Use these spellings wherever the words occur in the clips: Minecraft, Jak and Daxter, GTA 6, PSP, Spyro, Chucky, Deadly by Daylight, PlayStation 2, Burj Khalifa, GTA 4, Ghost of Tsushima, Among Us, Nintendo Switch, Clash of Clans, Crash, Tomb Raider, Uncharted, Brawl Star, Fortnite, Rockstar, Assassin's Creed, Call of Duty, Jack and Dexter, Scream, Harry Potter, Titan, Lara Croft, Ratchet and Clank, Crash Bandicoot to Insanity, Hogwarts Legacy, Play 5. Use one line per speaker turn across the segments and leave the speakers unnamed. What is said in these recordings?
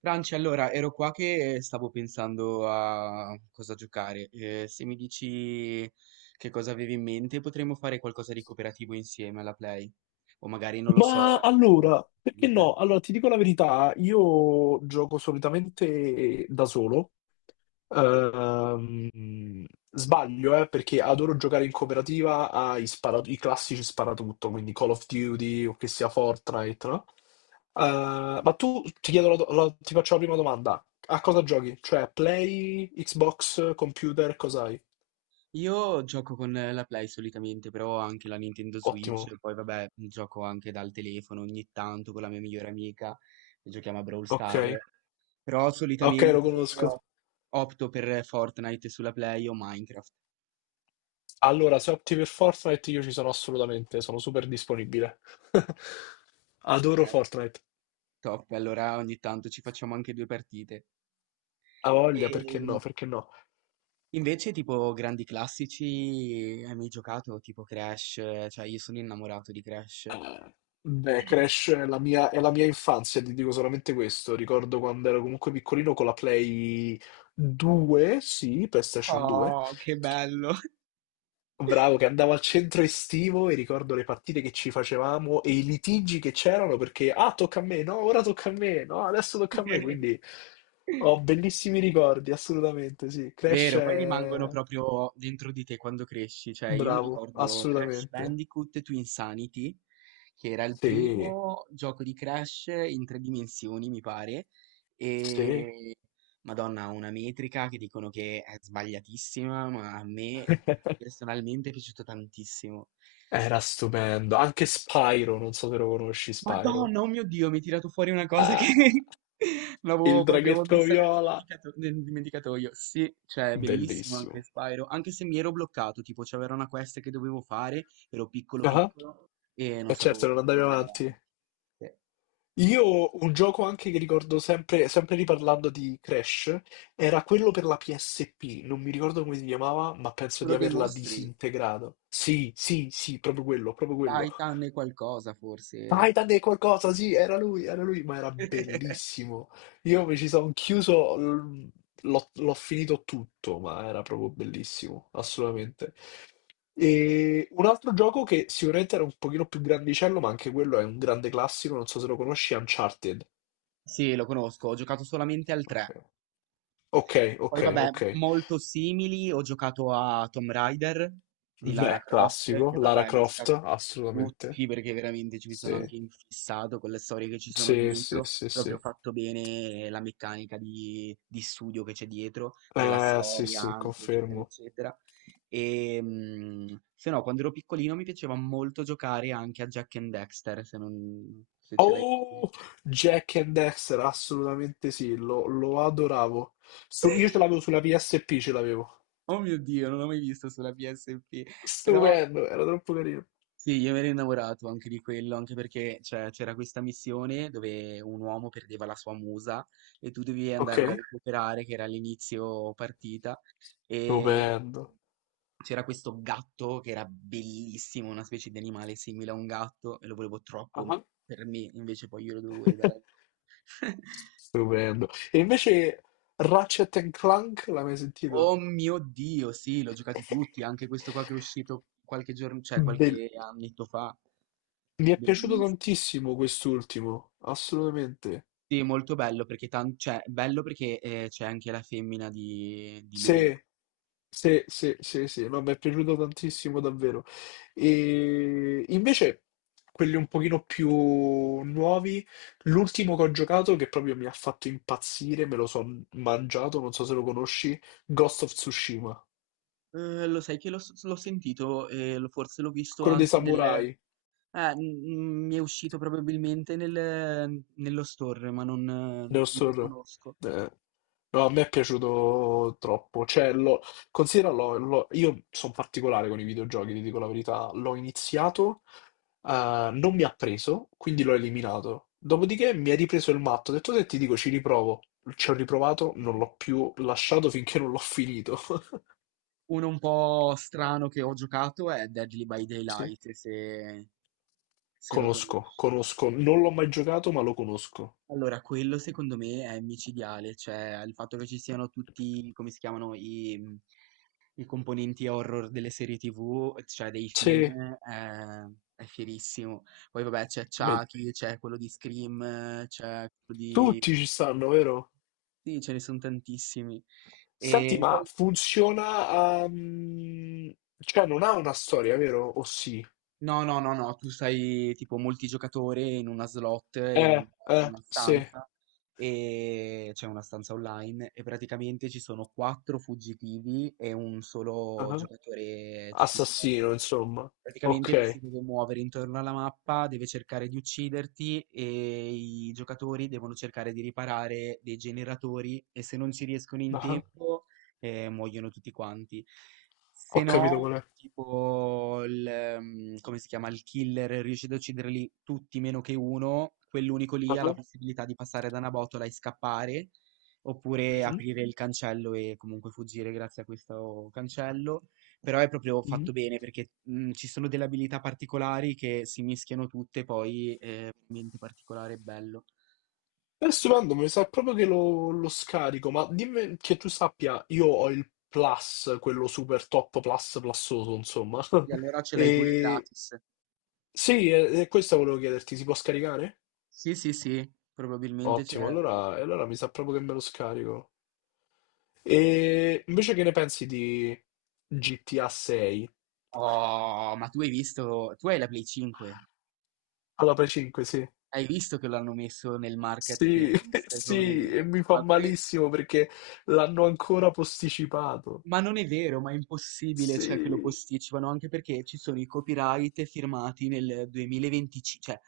Franci, allora ero qua che stavo pensando a cosa giocare. Se mi dici che cosa avevi in mente, potremmo fare qualcosa di cooperativo insieme alla Play. O magari non lo
Ma
so, con la
allora, perché
computer.
no? Allora, ti dico la verità, io gioco solitamente da solo. Ehm, sbaglio, perché adoro giocare in cooperativa i classici sparatutto, quindi Call of Duty o che sia Fortnite, no? Ma tu, ti chiedo ti faccio la prima domanda. A cosa giochi? Cioè, Play, Xbox, computer, cos'hai?
Io gioco con la Play solitamente, però ho anche la Nintendo Switch,
Ottimo.
poi vabbè, gioco anche dal telefono ogni tanto con la mia migliore amica, che giochiamo a Brawl
Ok.
Star. Però
Ok, lo
solitamente
conosco.
ho- opto per Fortnite sulla Play o Minecraft.
Allora, se opti per Fortnite io ci sono assolutamente, sono super disponibile. Adoro
Eh.
Fortnite.
Top, allora ogni tanto ci facciamo anche due partite.
A voglia, perché
E
no? Perché no?
invece tipo grandi classici, hai mai giocato tipo Crash? Cioè io sono innamorato di Crash.
Eh, beh, Crash è la mia infanzia, ti dico solamente questo. Ricordo quando ero comunque piccolino con la Play 2, sì, PlayStation 2.
Oh, che bello!
Bravo, che andavo al centro estivo e ricordo le partite che ci facevamo e i litigi che c'erano perché, ah, tocca a me, no, ora tocca a me, no, adesso tocca a me, quindi ho bellissimi ricordi, assolutamente, sì. Crash
Vero, poi rimangono
è
proprio dentro di te quando cresci, cioè io mi
bravo,
ricordo Crash
assolutamente.
Bandicoot to Insanity, che era il
Sì,
primo gioco di Crash in tre dimensioni, mi pare,
sì.
e Madonna, ha una metrica che dicono che è sbagliatissima, ma a me personalmente è piaciuto tantissimo.
Era stupendo. Anche Spyro, non so se lo conosci, Spyro.
Madonna, oh mio Dio, mi hai tirato fuori una cosa che
Ah, il
l'avevo proprio
draghetto
messa
viola,
nel dimenticatoio. Sì, cioè, è bellissimo anche
bellissimo.
Spyro, anche se mi ero bloccato, tipo c'era una quest che dovevo fare, ero piccolo
Ah,
piccolo e non
e
sapevo
certo, non
più come
andavi
andare avanti.
avanti.
Sì.
Io un gioco anche che ricordo sempre, sempre riparlando di Crash, era quello per la PSP, non mi ricordo come si chiamava, ma penso di
Quello dei
averla
mostri,
disintegrato. Sì, sì, sì, proprio quello, proprio quello.
Titan e qualcosa forse era.
Titan è qualcosa, sì, era lui, ma era bellissimo. Io mi ci sono chiuso, l'ho finito tutto, ma era proprio bellissimo, assolutamente. E un altro gioco che sicuramente era un pochino più grandicello, ma anche quello è un grande classico, non so se lo conosci, è Uncharted.
Sì, lo conosco, ho giocato solamente al
Ok,
3.
ok,
Poi
ok,
vabbè,
ok.
molto simili, ho giocato a Tomb Raider di Lara
Beh,
Croft, che
classico. Lara
vabbè, ne ho
Croft,
giocati
assolutamente.
tutti perché veramente ci mi sono
Sì,
anche infissato con le storie che ci sono
sì, sì,
dietro,
sì,
proprio
sì.
fatto bene la meccanica di studio che c'è dietro, della
Sì,
storia
sì,
anche, eccetera,
confermo.
eccetera. E se no, quando ero piccolino mi piaceva molto giocare anche a Jack and Dexter, se ce l'hai presente.
Oh, Jack and Dexter, assolutamente sì, lo, lo adoravo. Io ce l'avevo sulla PSP, ce l'avevo.
Oh mio Dio, non l'ho mai visto sulla PSP, però...
Stupendo, era troppo carino.
Sì, io mi ero innamorato anche di quello, anche perché cioè, c'era questa missione dove un uomo perdeva la sua musa e tu dovevi
Ok,
andarla a recuperare, che era all'inizio partita, e
stupendo.
c'era questo gatto che era bellissimo, una specie di animale simile a un gatto, e lo volevo troppo
Ah.
per me, invece poi io lo dovevo ridare.
Stupendo. E invece Ratchet and Clank, l'hai mai sentito?
Oh mio Dio, sì, l'ho giocati tutti, anche questo qua che è uscito qualche giorno, cioè qualche
Bellissimo.
annetto fa,
Mi è piaciuto
bellissimo.
tantissimo quest'ultimo, assolutamente.
Sì, molto bello perché tan cioè, bello perché, c'è anche la femmina di lui.
Se, se, se, se, se, no, mi è piaciuto tantissimo davvero. E invece quelli un pochino più nuovi, l'ultimo che ho giocato che proprio mi ha fatto impazzire, me lo sono mangiato, non so se lo conosci, Ghost of Tsushima,
Lo sai che l'ho sentito e l forse l'ho visto
quello dei
anche nel
samurai.
mi è uscito probabilmente nello store, ma non non lo
Neostor,
conosco.
eh, no, a me è piaciuto troppo. Cioè, lo, considera, io sono particolare con i videogiochi, ti dico la verità. L'ho iniziato, non mi ha preso, quindi l'ho eliminato. Dopodiché mi ha ripreso il matto, ho detto te ti dico ci riprovo. Ci ho riprovato, non l'ho più lasciato finché non l'ho finito.
Uno un po' strano che ho giocato è Deadly by
Sì.
Daylight, se lo
Conosco,
conosci.
conosco. Non l'ho mai giocato, ma lo conosco.
Allora, quello secondo me è micidiale, cioè il fatto che ci siano tutti come si chiamano, i componenti horror delle serie TV, cioè dei film,
Sì,
è, è fierissimo. Poi vabbè c'è
beh,
Chucky, c'è quello di Scream, c'è quello di...
tutti ci stanno, vero?
Sì, ce ne sono tantissimi.
Senti,
E
ma
poi...
funziona, cioè, non ha una storia, vero? O sì?
No, no, no, no, tu sei tipo multigiocatore in una slot, in una
Sì.
stanza, e c'è una stanza online, e praticamente ci sono quattro fuggitivi e un solo
Ah,
giocatore killer.
assassino, insomma.
Praticamente lui si
Ok.
deve muovere intorno alla mappa, deve cercare di ucciderti e i giocatori devono cercare di riparare dei generatori e se non ci riescono in
Ah,
tempo, muoiono tutti quanti. Se
ho capito
no,
qual è.
tipo come si chiama, il killer riesce ad ucciderli tutti meno che uno, quell'unico lì ha la
Ah,
possibilità di passare da una botola e scappare oppure
mhm,
aprire il cancello e comunque fuggire grazie a questo cancello. Però è proprio
mhm.
fatto bene perché ci sono delle abilità particolari che si mischiano tutte, poi è veramente particolare e bello.
È stupendo, mi sa proprio che lo scarico, ma dimmi che tu sappia, io ho il plus, quello super top plus plussoso, insomma.
E allora ce l'hai pure
E
gratis.
sì, e questo volevo chiederti, si può scaricare?
Sì, sì, sì, probabilmente c'è.
Ottimo, allora, e allora mi sa proprio che me lo scarico. E invece che ne pensi di GTA 6?
Oh, ma tu hai visto, tu hai la Play 5,
Alla Play 5, sì.
hai visto che l'hanno messo nel
Sì,
marketplace, come...
sì, e mi fa
ma que-
malissimo perché l'hanno ancora posticipato.
Ma non è vero, ma è impossibile, cioè, che lo
Sì.
posticipano, anche perché ci sono i copyright firmati nel 2025, cioè,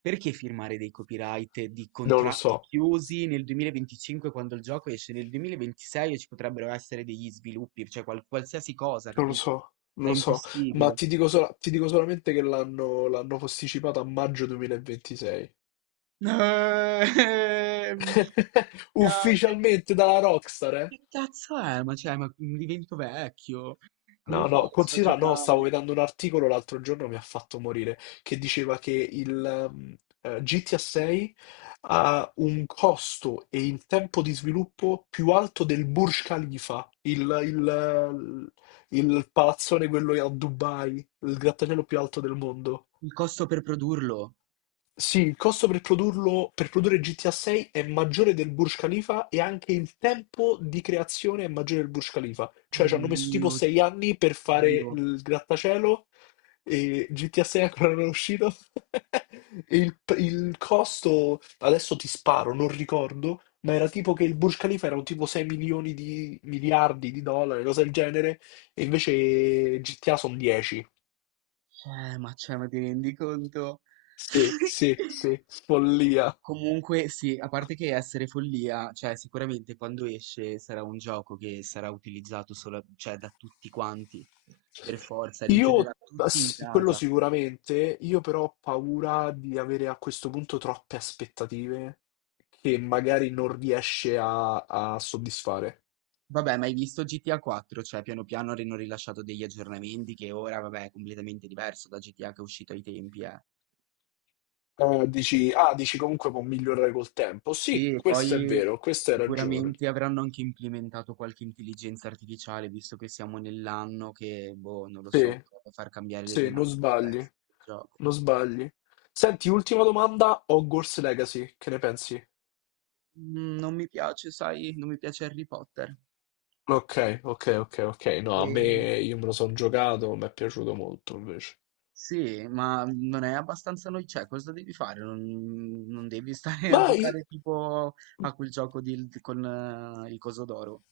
perché firmare dei copyright di
Non lo so,
contratti chiusi nel 2025 quando il gioco esce nel 2026 e ci potrebbero essere degli sviluppi, cioè qualsiasi cosa,
non lo
capito?
so, non
È
lo so, ma
impossibile.
ti dico, ti dico solamente che l'hanno posticipato a maggio 2026.
Eh, minchia, che
Ufficialmente dalla Rockstar, eh?
che cazzo è? Ma cioè, ma divento vecchio. Come
No, no,
faccio a
considera, no, stavo
giocare?
vedendo un articolo l'altro giorno, mi ha fatto morire, che diceva che il GTA 6 ha un costo e il tempo di sviluppo più alto del Burj Khalifa, il palazzone quello a Dubai, il grattacielo più alto del mondo.
Il costo per produrlo?
Sì, il costo per produrlo, per produrre GTA 6 è maggiore del Burj Khalifa e anche il tempo di creazione è maggiore del Burj Khalifa. Cioè ci hanno messo tipo
Mio
6 anni per fare
Dio,
il grattacielo e GTA 6 ancora non è uscito. E il costo, adesso ti sparo, non ricordo, ma era tipo che il Burj Khalifa erano tipo 6 milioni di miliardi di dollari, cose del genere, e invece GTA sono 10.
ma cioè, ma ti rendi conto?
Sì, sì, sì, follia.
Comunque, sì, a parte che essere follia, cioè, sicuramente quando esce sarà un gioco che sarà utilizzato solo, cioè, da tutti quanti, per forza, rinchiuderà
Io,
tutti in
quello
casa.
sicuramente, io però ho paura di avere a questo punto troppe aspettative che magari non riesce a soddisfare.
Vabbè, ma hai visto GTA 4? Cioè, piano piano hanno rilasciato degli aggiornamenti che ora, vabbè, è completamente diverso da GTA che è uscito ai tempi, eh.
Dici, ah, dici comunque può migliorare col tempo. Sì,
Sì, e
questo è
poi
vero, questa hai ragione.
sicuramente avranno anche implementato qualche intelligenza artificiale, visto che siamo nell'anno che, boh, non lo so,
Sì,
potrebbe far cambiare le
sì, non
dinamiche del
sbagli,
resto del gioco.
non sbagli. Senti, ultima domanda, Hogwarts Legacy, che ne pensi?
Mm, non mi piace, sai, non mi piace Harry Potter.
Ok, ok, ok, ok. No, a me
E
io me lo sono giocato, mi è piaciuto molto invece.
sì, ma non è abbastanza noi, cioè, cosa devi fare? Non devi stare a
Ma i-
giocare tipo a quel con il coso d'oro.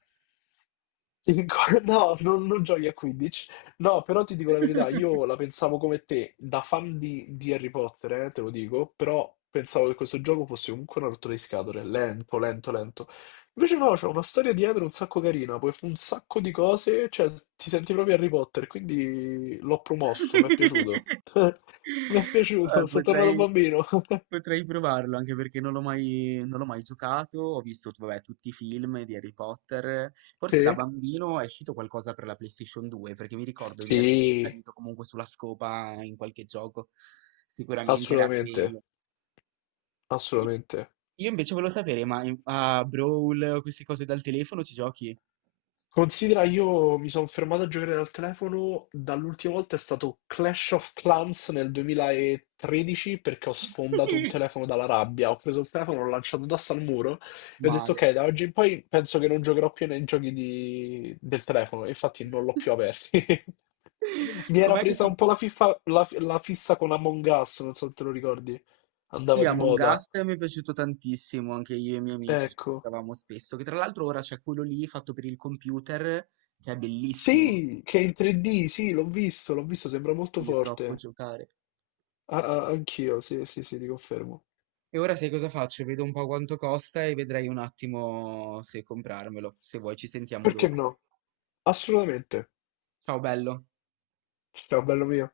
No, non giochi a 15. No, però ti dico la verità, io la pensavo come te, da fan di Harry Potter, te lo dico, però pensavo che questo gioco fosse comunque una rottura di scatole, lento, lento, lento. Invece no, c'è una storia dietro un sacco carina, puoi fare un sacco di cose, cioè ti senti proprio Harry Potter, quindi l'ho promosso, mi è piaciuto. Mi è piaciuto, sono tornato
Potrei.
bambino.
Potrei provarlo anche perché non l'ho mai giocato. Ho visto, vabbè, tutti i film di Harry Potter. Forse da
Sì?
bambino è uscito qualcosa per la PlayStation 2, perché mi ricordo di essere
Sì,
salito comunque sulla scopa in qualche gioco. Sicuramente era
assolutamente.
quello. E
Assolutamente.
io invece volevo sapere, ma a Brawl o queste cose dal telefono ci giochi?
Considera, io mi sono fermato a giocare dal telefono, dall'ultima volta è stato Clash of Clans nel 2013 perché ho sfondato un telefono dalla rabbia, ho preso il telefono, l'ho lanciato d'asta al muro e ho detto
Male.
ok, da oggi in poi penso che non giocherò più nei giochi del telefono, e infatti non l'ho più aperto. Mi era
Com'è che
presa
si...
un po' la, fiffa- la la fissa con Among Us, non so se te lo ricordi,
Sì,
andava di
Among
moda.
Us mi è piaciuto tantissimo, anche io e i miei amici ci
Ecco.
giocavamo spesso, che tra l'altro ora c'è quello lì fatto per il computer, che è bellissimo,
Sì, che è in 3D, sì, l'ho visto, sembra molto
voglio troppo
forte.
giocare.
Ah, ah, anch'io, sì, sì, sì, ti confermo.
E ora sai cosa faccio? Vedo un po' quanto costa e vedrai un attimo se comprarmelo. Se vuoi ci sentiamo
Perché
dopo.
no? Assolutamente.
Ciao bello.
Ciao, bello mio.